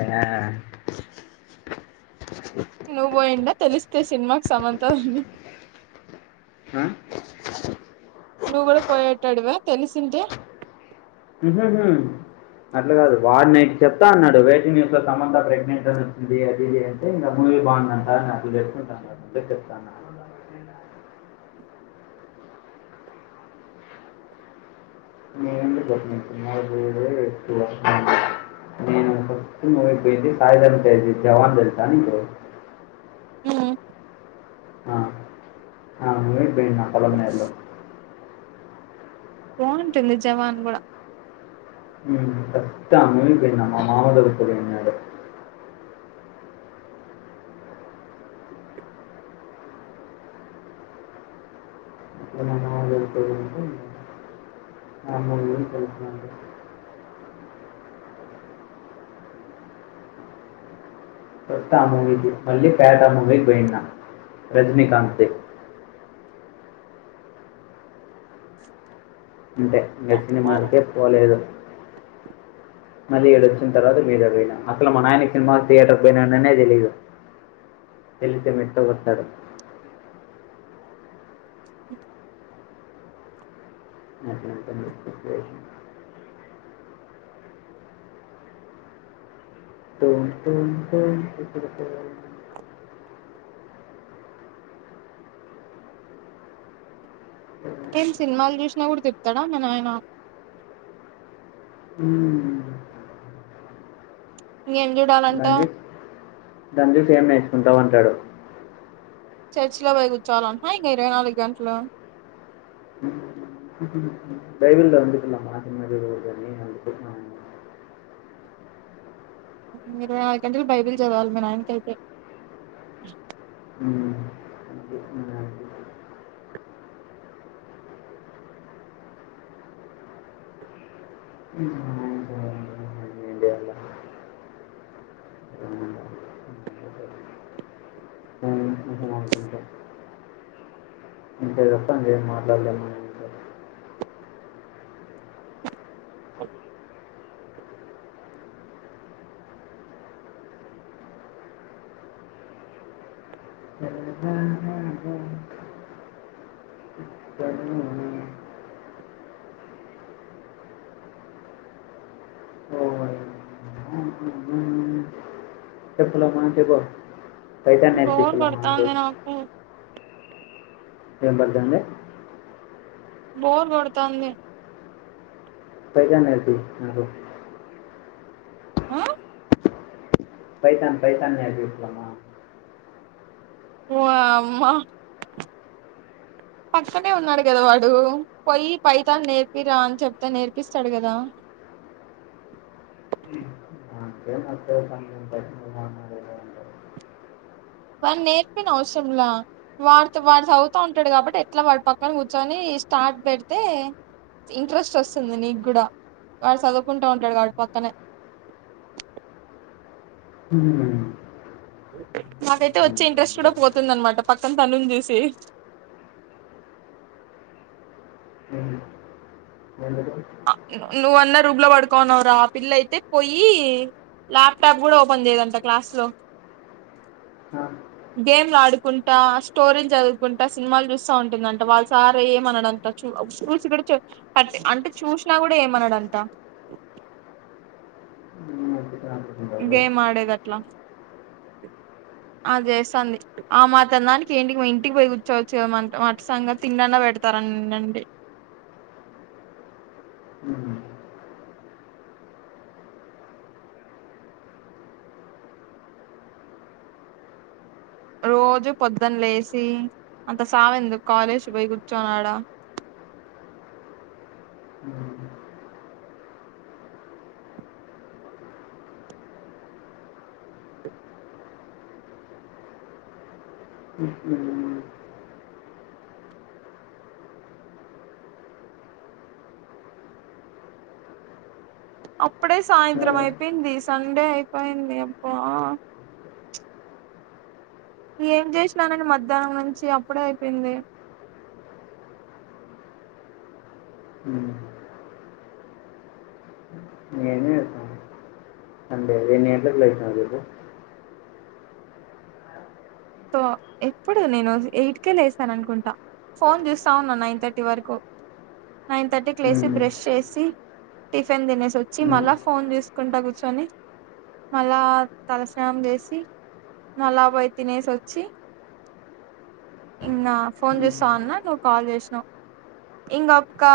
Yeah నువ్వు పోయిండ్ల తెలిస్తే సినిమాకి సమంత దని ఆ నువ్వు గుడా పోయ్యెటోడివా తెలిసింటె [unintelligible] అట్లా కాదు వాడి నైట్ చెప్తా అన్నాడు వెయిటింగ్ న్యూస్లో సమంతా ప్రెగ్నెంట్ అని వచ్చింది అది ఇది అంటే ఇంగ ము మూవీ బాగుందంట నాకు చెప్తుంది అంటే చెప్తా అన్నా. [unintelligible] నేను ఫస్ట్ మూవీ కి బోయిండేది సాయిధరున్ తేజ్ ది జవాన్ దెలుసా నీకు ఉ ఆ ఆ మూవీకి బొయిన్న కొలమనేర్లో బాంటుంది జవాన్ గుడా హుమ్ ఫస్ట్ ఆమెమా మమ్ములకి పిలుతే పోయింది ఆమె. అప్పుడు [unintelligible] ఆ మూడు వేల్ తెలుసునా అండి. ఫస్టు ఆ మూవికి మళ్ళీ పేట మూవికి పోయినా రజనీకాాంత్ ది అంతే ఇంగ సినిమాలకే పోలేదు మరి ఎడొచ్చిన తర్వాత మీద పోయినా అసలు మా నాయన సినిమా తి తీయేటర్ పోయినాననే తెలీదు తెలిస్తే మెట్టితో గొడ్తాడు అట్లుంటుంది సిచువేషన్ తోం తోం తోం తుత్తురతోమ్ ఏం సినిమాలు జూషినా గుడా తిడ్తాడ మీ నాయన ఊమ్ ఇంకేం చూడాలంట దాన్ జూస్ దాన్ జూసి ఏం నేర్చుకుంటావ్ అంటాడు చర్చి లో బొయ్ గుచ్చోలంటన ఇంగ ఇరవై నాలుగు గంట్లు బైబిల్ [unintelligible] ఇంగ ఇరవై నాలుగు గంటలు బైబిల్ జదవాలి మీ నాయనకైతే ఊమ్ అది [unintelligible] [unintelligible] అనుకుంటా అంతే దప్ప ఇంగేం మాట్లాడలేమ్ మా నాయనతో రారారంక టైటాన్ ఏం బోర్ సీఫలమా అదీ. కొడతాంది నాకు వినబడతాంద బోర్ గొడతాంది పైతాన్ నేర్పి నాకు ఆ పైతాన్ పైతాన్ నేర్పి ఇట్లమా వామ్మా పక్కనే ఉన్నాడు గదా వాడు పోయ్యి పైతాన్ నేర్పిరా అని చెప్తే నేర్పిస్తాడు గదా [inaudible] వాడు నేర్పిన అవసరంలా వాడుత వాడు చదువుతా ఉంటాడు కాబట్టి ఎట్లా వాడు పక్కన కూర్చొని స్టార్ట్ పేడీతే ఇంట్రెస్ట్ వస్తుంది నీకు కూడా వాడు చదువుకుంటా ఉంటాడు వాడు పక్కనే ఉ మాకైతే వచ్చే ఇంట్రెస్ట్ కూడా పోతుంది అనమాట పక్కన తనుని చూసి ఎందుకు ఆ ను నువ్వన్నా రూమ్ లో పడుకోన్నావు రా ఆ పిల్ల అయితే పోయి ల్యాప్టాప్ కూడా ఓపెన్ చేయదంట క్లాస్ లో ఆ గేమ్లు ఆడుకుంటా స్టోరీలు చదువుకుంటా సినిమాలు చూస్తా ఉంటుందంట వాళ్ళ సార్ ఏమ అనడంట చు స్కూల్స్ కూడాచ్చ పట్టే అంటే చూసినా కూడా ఏమన్నాడ అంట నడుపుకుంటారు గేమ్ ఆడేది అట్లా ఆది చేస్తాంది ఆ మాత్రం దానికి ఏంటి కి మీ ఇంటికి పోయి కూర్చోవచ్చు మడ్ సంగ తిండి అన్నా పెడ్ పెడతారు అన్ అటి రోజు పొద్దున లేసి అంత సావు ఎందుకు కాలేజ్ పోయి కూర్చోన్నాడా అప్పుడే సాయంత్రం సరే అయిపోయింది సండే అయిపోయింది అబ్బా ఏం చేసినానని మధ్యాహ్నం నుంచి అప్పుడే అయిపోయింది సండే ఎన్ని గంటలకు లేచివు ఈరోజు తో ఎప్పుడు నేను ఎయిటికె లేసాను అనుకుంటా ఫోన్ చూస్తా ఉన్నా నైన్ థర్టీ వరకు నైన్ థర్టీ కి లేసి బ్రష్ చేసి టిఫిన్ తినేసి వచ్చి మళ్ళా ఫోన్ చూసుకుంటా కూర్చొని మళ్ళా తలస్నానం చేసి మళ్ళా పోయి తినేసి వచ్ ఛీ ఇంగా ఫోన్ చూస్తా ఉన్న నువ్వు కాల్ చేసినవు ఇంకొక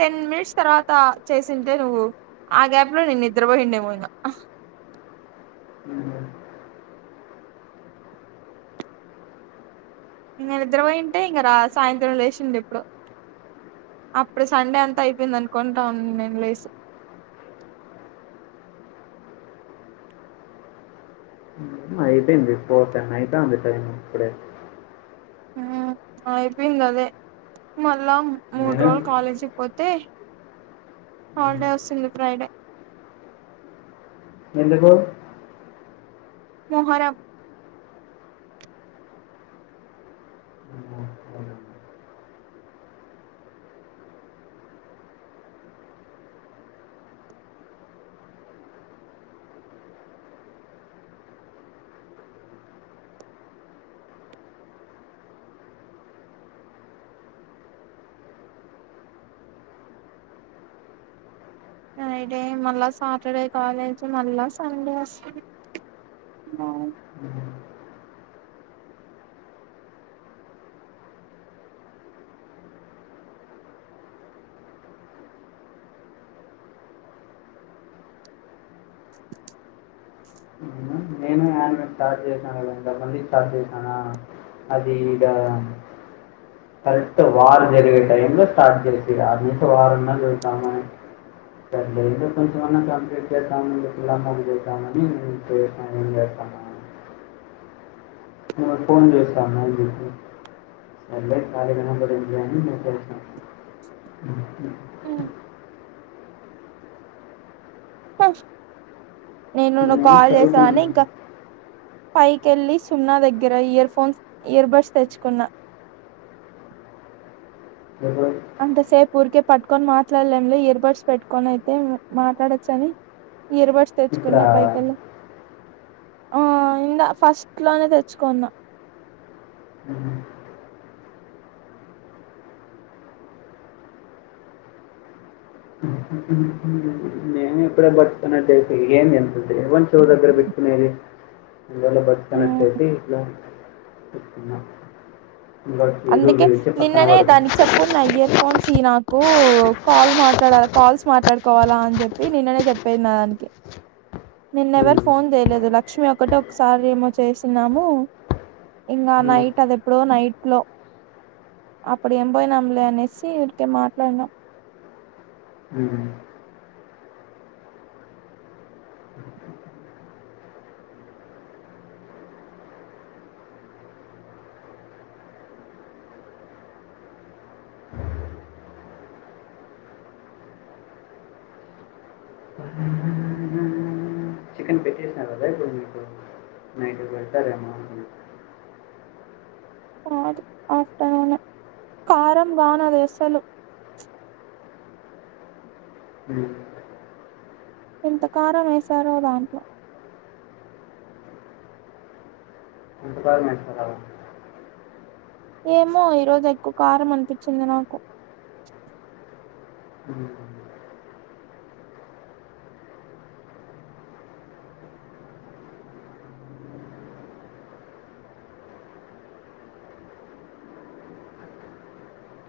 టెన్ మినిట్స్ తర్వాత చేసింటే నువ్వు ఆ గ్యాప్ లో నేను నిద్రపోయి ఉండే ఏమో ఇంగా ఇంగా ఇంగా నిద్రపోయింటే ఇంకా రా సాయంత్రం లేచిందు ఇప్పుడో అప్పుడు సండే అంతా అయిపోయింది అనుకుంటా ఉన్న నేను లేసి అయిపోయింది ఫోర్ టెన్ అయితాంది టైం అప్పుడే ఉ అయిపోయింది అదే మళ్ళా మూడు నేను రోజులు కాలేజీకి పోత్ తే హాలిడే వస్తుంది ఫ్రైడే ఎందుకు మొహరం ఫ్రైడే మళ్ళా సాటర్డే కాలేజ్ మళ్ళా సండే వస్తది న్నవ్ సాయంత్రం స్టార్ట్ చేసినా కదా ఇంక మళ్ళీ స్టార్ట్ చేసినా అది ఈడ కరెక్ట్ వార్ జరిగే టైం లో స్టార్ట్ చేసి అది నుంచి వారంన్నా చతామనే సర్లే ఇంకా కొంచెంమన్నా కంప్లీట్ చేద్దామని పిల్లా మోగ చేస్తామని ఇంగా చేసిన నా ఇంకా ఫోన్ చేసినా నా నీకి సర్లే ఖాళీగా ఉన్నప్పుడు ఏంలేని మెసేజ్ నేను నువ్వు కాల్ చేసావని ఇంకా పైకెళ్ళలి సుమన దగ్గర ఇయర్ఫో ఇయర్బడ్స్ తెచ్చుకున్న ఎప్పుడు అంతసేపు ఊరికే పట్టుకొని మాట్లాడలేంలే ఇయర్బడ్స్ పెట్టుకొని అయితే మాట్లాడొచ్చని ఇయర్బడ్స్ ఇక్కడ తెచ్చుకున్న పైకలు ఆ ఇంద ఫస్ట్ లోనే తెచ్చుకున్నా ఉ కూడా బర్డ్స్ ఏంది ఎంత చెవ్వు దగ్గర పెట్టుకునేది ఇలో బర్డ్స్ కనెక్ట్ మ్ చేసి చెప్తున్న అందుకే నిన్ననే దానికి చెప్పు నా ఇయర్ ఫోన్స్ నాకు కాల్ మాట్లాడ కాల్స్ మాట్లాడుకోవాలా అని చెప్పి నిన్ననే చెప్పేది దానికి నిన్నెవరు ఫోన్ చేయలేదు లక్ష్మి ఒకటి ఒకసారి ఏమో చేసిన్నాము ఇంకా నైట్ అది ఎప్పుడో నైట్ లో అప్పుడు ఏం పోయినాంలే అనేసి ఊరీకే మాట్లాడినాం చికెన్ పెట్టేసిన కదా ఇప్పుడు మీకు నైట్ పెడతారేమో అనుకున్నా. అదు ఆఫ్టర్నూన్ కారం బగానే వేస్తారు అసలు ఉమ్. ఎంత కారం వేశారో దాంట్లో గవర్నమెంట్ ఏమో ఈరోజు ఎక్కువ కారం అనిపించింది నాకు ఉమ్.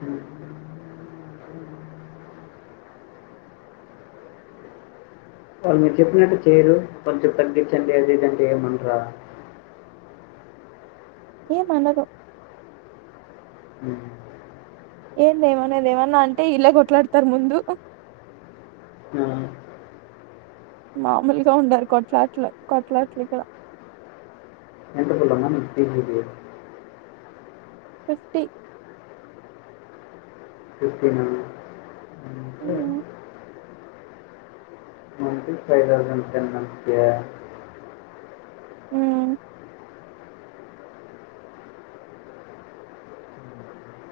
ఉమ్. వాళ్ళు మీరు చెప్పినట్టు చేయరు కొంచెం తగ్గించండి అది ఇదంటే ఏమంటరా ఏ మనరు ఉమ్. ఏం లేేమన్నా లేేమన్నా అంటే ఇల్లే కొట్లాడతారు ముందు ఆ, మామూలుగా ఉండారు కొట్లాట్లు కొట్లాట్లు ఇక్కడ ఎంత [inaudible] ఫిటీ ఇచ్చినం ఉ హు మనకి ఫైవ్ టెన్ అంతే ఉ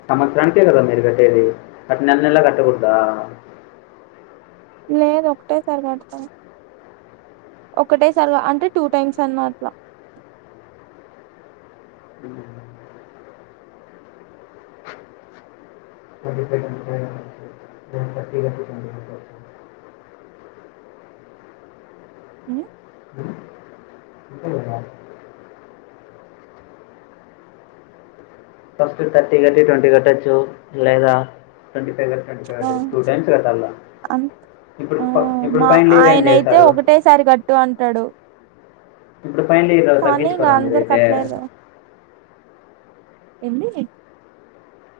సంవత్సరానికే కదా మీరు కట్టేది బట్ నెల నెలా కట్టకూడదా లేదు ఒకటే కడతాము మేము ఒకటే సర్ అంటే టూ టైమ్స్ అన్నా అట్లా twenty five twenty five thirty కట్టి ట్వంటీ ఫైవ్ ఉమ్ ఫస్ట్ థర్టీ కట్టి ట్వంటీ కట్టచ్చు లేదా ట్వంటీ ఆ టూ టైమ్స్ కట్టాల అంత్ ఇప్పుడు ఆ తాప్ ఇప్పుడు మా పైన లేరు ఏం ఆయన అయితే చేశారు ఒకటేసారి కట్టు అంటాడు ఇప్పుడు ఫైనల్ ఇయర్ కానీ ఇక తగ్గించుకోరా అందరు మీరైతే కట్టలేరు ఎవని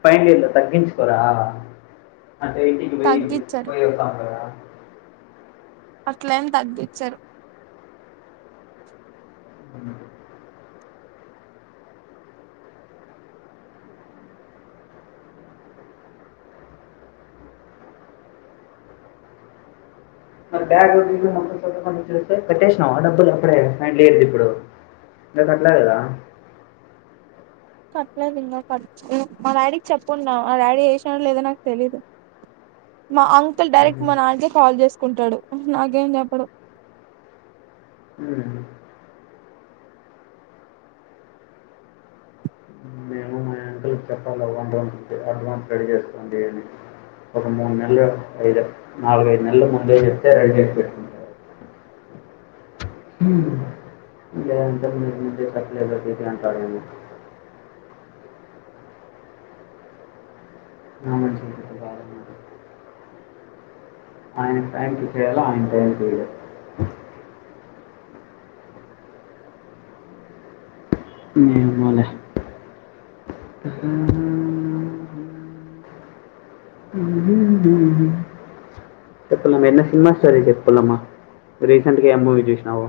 పైనలీర్ తగ్గించుకోరా అంటే ఇంటికి పోయి తగ్గించారు పోయితాంటార అట్ల ఏం తగ్గించారు మరి బ్యాగ్ మొత్తం కొస్తే పెట్టేసినావు ఆ డబ్బులు అప్పుడే లేది ఇప్పుడు ఇక కట్లాదా [inaudible] కట్టలేదు ఇంకా కట్ మా డాడీకి చెప్పుకుంటన్నా ఆ డాడీ ఎసినడో లేదో నాకు తెలీదు మా అంకుల్ డైరెక్ట్ గా మ్మ్. మా నాన్నకి కాల్ చేసినాడు కుంటాడు నాకేం చెప్పడు మ్మ్. మేము మా అంకుల్కి చెప్పాలి అడ్వాన్స్ పే చేస్తందని ఒక మూడు నెలలు ఐదు నాలుగ ఐదు నెలల ముందే చెప్తే రెడీ చెసి పెట్ లేదంత మీరు ముట్లేద అంటాడేమ [inaudible] అ ఆయన టైంకి చేయాల ఆయన టైంకి వెయ యమాలే చెప్పాలమ్మా ఎన్న సినిమా స్టోరీ చెప్పాలమ్మా రీసెంట్ గా ఏ మూవీ చూసినావు